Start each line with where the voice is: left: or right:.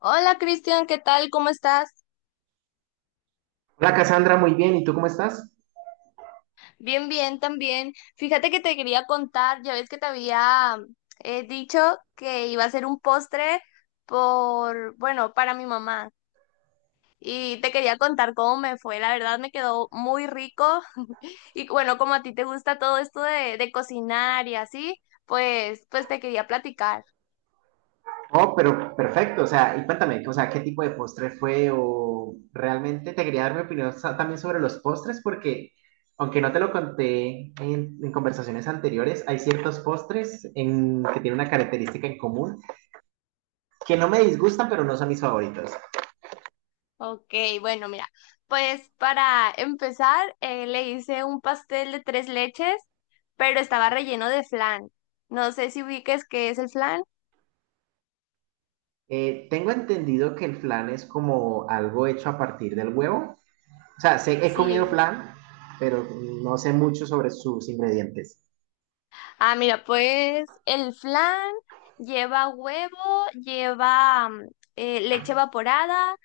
left: Hola Cristian, ¿qué tal? ¿Cómo estás?
right: Hola Cassandra, muy bien. ¿Y tú cómo estás?
left: Bien, bien, también. Fíjate que te quería contar, ya ves que te había dicho que iba a hacer un postre por, bueno, para mi mamá. Y te quería contar cómo me fue. La verdad me quedó muy rico. Y bueno, como a ti te gusta todo esto de cocinar y así, pues te quería platicar.
right: Oh, pero perfecto. O sea, y cuéntame, o sea, ¿qué tipo de postre fue? O realmente te quería dar mi opinión también sobre los postres, porque aunque no te lo conté en conversaciones anteriores, hay ciertos postres que tienen una característica en común que no me disgustan, pero no son mis favoritos.
left: Ok, bueno, mira, pues para empezar, le hice un pastel de tres leches, pero estaba relleno de flan. No sé si ubiques qué es el flan.
right: Tengo entendido que el flan es como algo hecho a partir del huevo. O sea, sé, he comido
left: Sí.
right: flan, pero no sé mucho sobre sus ingredientes.
left: Ah, mira, pues el flan lleva huevo, lleva leche evaporada,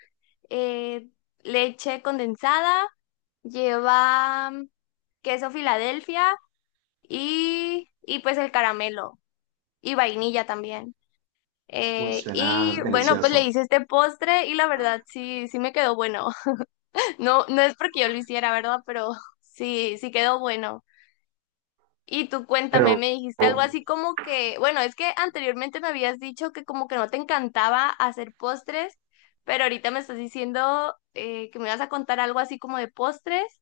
left: eh, leche condensada, lleva queso Filadelfia y pues el caramelo y vainilla también.
right: Uy,
left: Y
right: suena
left: bueno, pues le
right: delicioso.
left: hice este postre y la verdad sí, sí me quedó bueno. No, no es porque yo lo hiciera, ¿verdad? Pero sí, sí quedó bueno. Y tú cuéntame,
right: Pero
left: me dijiste algo así como que, bueno, es que anteriormente me habías dicho que como que no te encantaba hacer postres, pero ahorita me estás diciendo que me vas a contar algo así como de postres,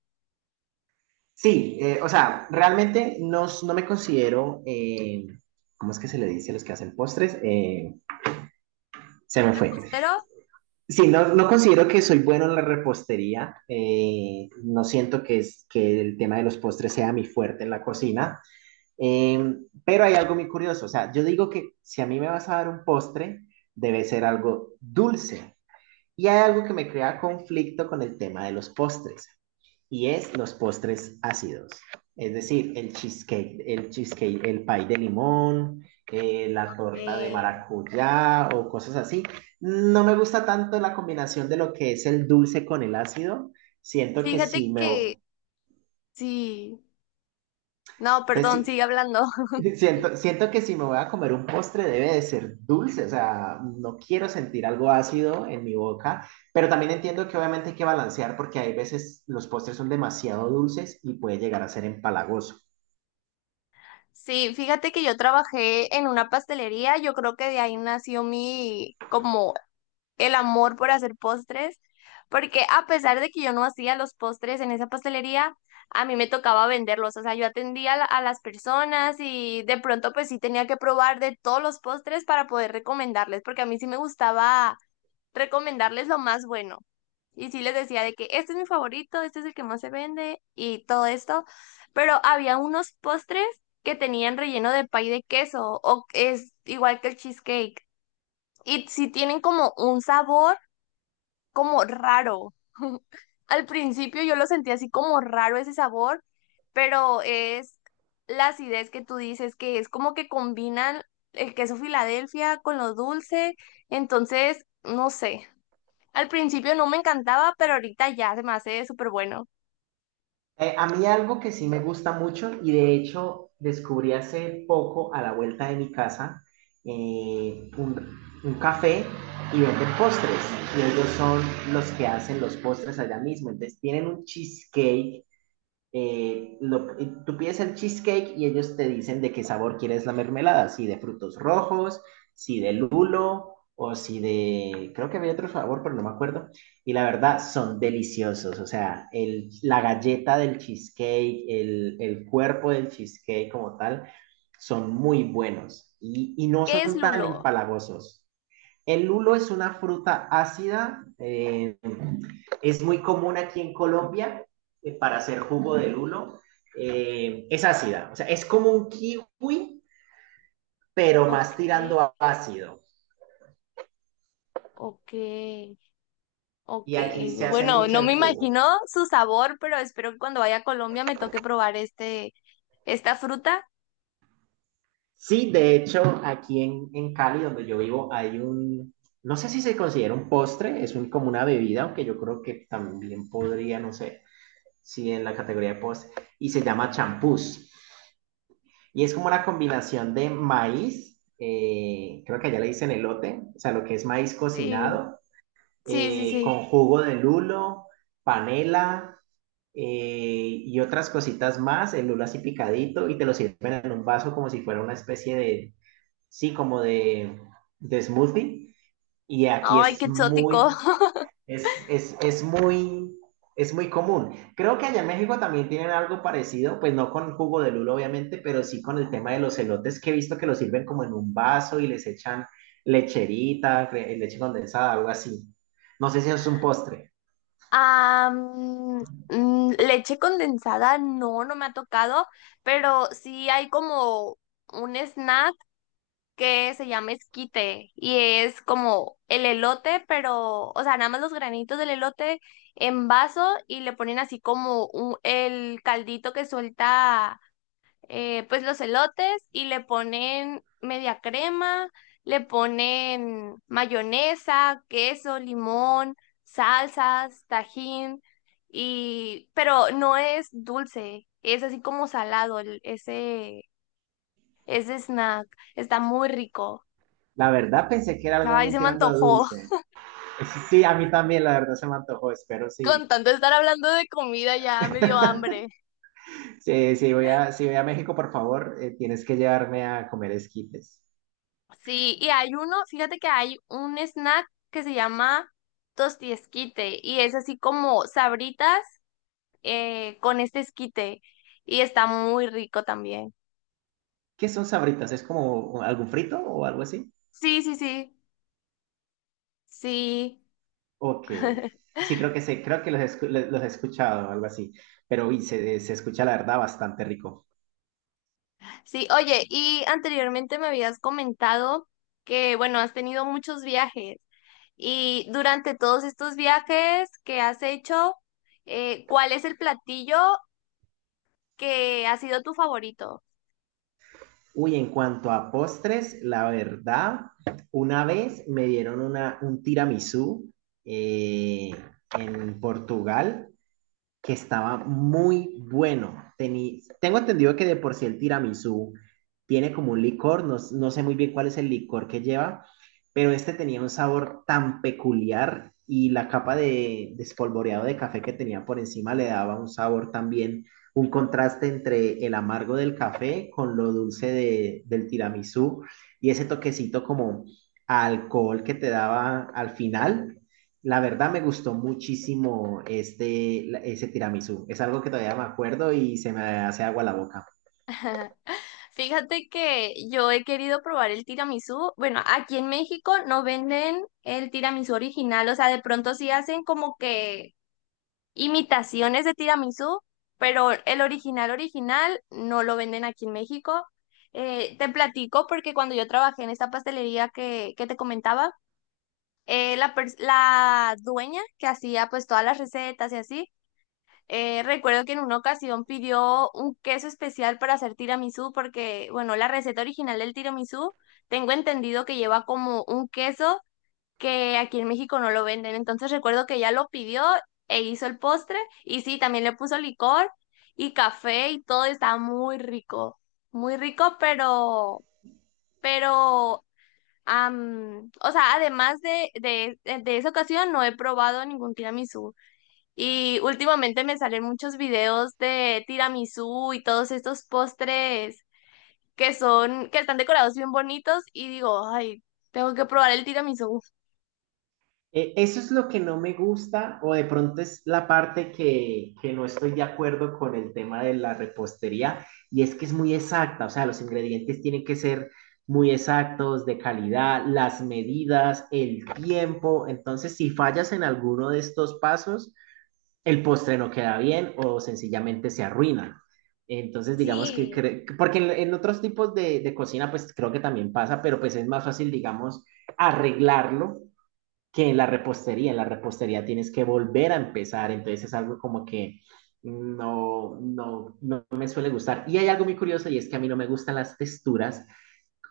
right: sí, o sea, realmente no me considero, ¿cómo es que se le dice a los que hacen postres? Se me fue.
left: repostero.
right: Sí, no considero que soy bueno en la repostería. No siento que el tema de los postres sea mi fuerte en la cocina. eh, pero hay algo muy curioso. O sea, yo digo que si a mí me vas a dar un postre, debe ser algo dulce. Y hay algo que me crea conflicto con el tema de los postres, y es los postres ácidos. Es decir, el cheesecake, el pie de limón, la torta de
left: Eh,
right: maracuyá o cosas así. No me gusta tanto la combinación de lo que es el dulce con el ácido. Siento que
left: Fíjate
right: si me,
left: que sí, no,
right: entonces,
left: perdón, sigue hablando.
right: si, siento que si me voy a comer un postre debe de ser dulce. O sea, no quiero sentir algo ácido en mi boca, pero también entiendo que obviamente hay que balancear porque hay veces los postres son demasiado dulces y puede llegar a ser empalagoso.
left: Sí, fíjate que yo trabajé en una pastelería, yo creo que de ahí nació mi, como el amor por hacer postres, porque a pesar de que yo no hacía los postres en esa pastelería, a mí me tocaba venderlos, o sea, yo atendía a, a las personas y de pronto pues sí tenía que probar de todos los postres para poder recomendarles, porque a mí sí me gustaba recomendarles lo más bueno. Y sí les decía de que este es mi favorito, este es el que más se vende y todo esto, pero había unos postres que tenían relleno de pay de queso o es igual que el cheesecake y sí tienen como un sabor como raro. Al principio yo lo sentí así como raro ese sabor, pero es la acidez que tú dices que es como que combinan el queso Filadelfia con lo dulce, entonces no sé. Al principio no me encantaba, pero ahorita ya se me hace súper bueno.
right: A mí algo que sí me gusta mucho, y de hecho descubrí hace poco a la vuelta de mi casa un café y venden postres, y ellos son los que hacen los postres allá mismo. Entonces tienen un cheesecake. Tú pides el cheesecake y ellos te dicen de qué sabor quieres la mermelada, si de frutos rojos, si de lulo o si de, creo que había otro sabor, pero no me acuerdo. Y la verdad, son deliciosos. O sea, la galleta del cheesecake, el cuerpo del cheesecake como tal, son muy buenos y no
left: ¿Qué es
right: son tan
left: lulo?
right: empalagosos. El lulo es una fruta ácida. Es muy común aquí en Colombia para hacer jugo de lulo. Es ácida, o sea, es como un kiwi, pero más
left: Ok,
right: tirando a ácido.
left: ok,
right: Y
left: ok.
right: aquí se hace
left: Bueno,
right: mucho
left: no
right: en
left: me
right: jugo.
left: imagino su sabor, pero espero que cuando vaya a Colombia me toque probar este, esta fruta.
right: Sí, de hecho, aquí en Cali, donde yo vivo, hay un, no sé si se considera un postre, es un, como una bebida, aunque yo creo que también podría, no sé, si en la categoría de postre, y se llama champús. Y es como una combinación de maíz, creo que allá le dicen elote, o sea, lo que es maíz
left: Sí,
right: cocinado,
left: sí, sí, sí.
right: con jugo de lulo, panela eh, y otras cositas más, el lulo así picadito, y te lo sirven en un vaso como si fuera una especie de, sí, de smoothie. Y aquí
left: Ay,
right: es
left: qué
right: muy
left: exótico.
right: es muy, es muy común. Creo que allá en México también tienen algo parecido, pues no con jugo de lulo, obviamente, pero sí con el tema de los elotes, que he visto que los sirven como en un vaso y les echan lecherita, leche condensada, algo así. No sé si es un postre.
left: Ah, mm, mm, leche condensada, no, no me ha tocado, pero sí hay como un snack que se llama esquite y es como el elote, pero, o sea, nada más los granitos del elote en vaso y le ponen así como el caldito que suelta, pues los elotes y le ponen media crema, le ponen mayonesa, queso, limón, salsas, tajín y, pero no es dulce, es así como salado ese, ese snack, está muy rico.
right: La verdad pensé que era algo
left: Ay,
right: me
left: se me
right: tirando a
left: antojó.
right: dulce. Sí, a mí también, la verdad se me antojó, espero sí.
left: Con tanto estar hablando de comida ya me dio hambre.
right: Sí, sí, voy a, si voy a México, por favor, tienes que llevarme a comer esquites.
left: Sí, y hay uno, fíjate que hay un snack que se llama tostiesquite y es así como sabritas con este esquite y está muy rico también.
right: ¿Qué son sabritas? ¿Es como algún frito o algo así?
left: Sí, sí, sí, sí.
right: Ok. Sí, creo que sé, creo que los, los he escuchado, algo así. Pero uy, se escucha la verdad bastante rico.
left: Sí, oye, y anteriormente me habías comentado que, bueno, has tenido muchos viajes y durante todos estos viajes que has hecho, ¿cuál es el platillo que ha sido tu favorito?
right: Uy, en cuanto a postres, la verdad, una vez me dieron un tiramisú eh, en Portugal que estaba muy bueno. Tengo entendido que de por sí el tiramisú tiene como un licor, no, no sé muy bien cuál es el licor que lleva, pero este tenía un sabor tan peculiar, y la capa de espolvoreado de café que tenía por encima le daba un sabor también, un contraste entre el amargo del café con lo dulce del tiramisú y ese toquecito como a alcohol que te daba al final. La verdad me gustó muchísimo ese tiramisú. Es algo que todavía me acuerdo y se me hace agua la boca.
left: Fíjate que yo he querido probar el tiramisú. Bueno, aquí en México no venden el tiramisú original, o sea, de pronto sí hacen como que imitaciones de tiramisú, pero el original original no lo venden aquí en México. Te platico porque cuando yo trabajé en esta pastelería que te comentaba, la, la dueña que hacía pues todas las recetas y así, recuerdo que en una ocasión pidió un queso especial para hacer tiramisú porque, bueno, la receta original del tiramisú, tengo entendido que lleva como un queso que aquí en México no lo venden. Entonces recuerdo que ella lo pidió e hizo el postre y sí, también le puso licor y café y todo estaba muy rico, pero, o sea, además de esa ocasión no he probado ningún tiramisú. Y últimamente me salen muchos videos de tiramisú y todos estos postres que están decorados bien bonitos y digo, ay, tengo que probar el tiramisú.
right: Eso es lo que no me gusta, o de pronto es la parte que no estoy de acuerdo con el tema de la repostería, y es que es muy exacta. O sea, los ingredientes tienen que ser muy exactos, de calidad, las medidas, el tiempo. Entonces, si fallas en alguno de estos pasos, el postre no queda bien o sencillamente se arruina. Entonces, digamos que,
left: Sí,
right: porque en otros tipos de cocina, pues creo que también pasa, pero pues es más fácil, digamos, arreglarlo que en la repostería. En la repostería tienes que volver a empezar, entonces es algo como que no me suele gustar. Y hay algo muy curioso, y es que a mí no me gustan las texturas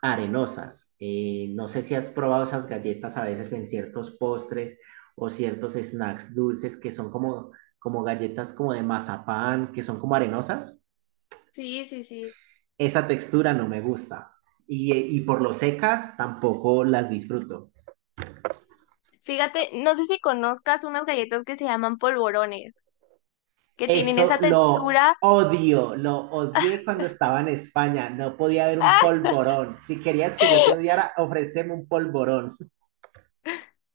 right: arenosas. No sé si has probado esas galletas a veces en ciertos postres o ciertos snacks dulces que son como, como galletas como de mazapán, que son como arenosas.
left: sí, sí, sí.
right: Esa textura no me gusta. Y por lo secas tampoco las disfruto.
left: Fíjate, no sé si conozcas unas galletas que se llaman polvorones, que tienen
right: Eso
left: esa
right: lo
left: textura.
right: odio, lo odié cuando estaba en España. No podía haber un polvorón. Si querías que yo te
left: ¡Ah!
right: odiara, ofreceme un polvorón.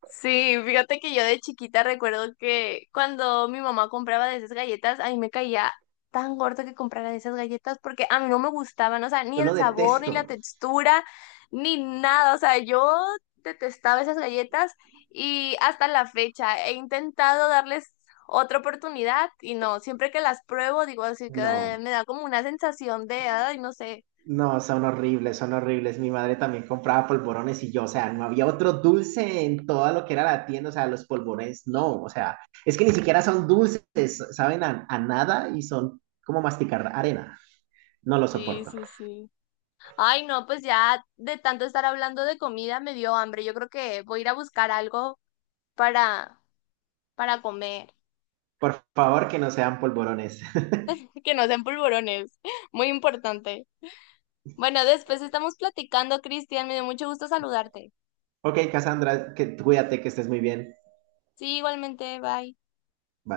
left: Sí, fíjate que yo de chiquita recuerdo que cuando mi mamá compraba de esas galletas, a mí me caía tan gordo que comprara de esas galletas porque a mí no me gustaban, o sea, ni
right: Yo
left: el
right: lo
left: sabor, ni la
right: detesto.
left: textura, ni nada, o sea, yo detestaba esas galletas y hasta la fecha he intentado darles otra oportunidad y no, siempre que las pruebo digo así que
right: No,
left: me da como una sensación de, ay, no sé.
right: no, son horribles, son horribles. Mi madre también compraba polvorones y yo, o sea, no había otro dulce en toda lo que era la tienda. O sea, los polvorones, no, o sea, es que ni siquiera son dulces, saben a nada y son como masticar arena. No lo
left: Sí,
right: soporto.
left: sí, sí. Ay, no, pues ya de tanto estar hablando de comida me dio hambre. Yo creo que voy a ir a buscar algo para, para comer.
right: Por favor, que no sean polvorones.
left: Que no sean polvorones. Muy importante. Bueno, después estamos platicando, Cristian. Me dio mucho gusto saludarte.
right: Ok, Cassandra, que, cuídate, que estés muy bien.
left: Sí, igualmente. Bye.
right: Bye.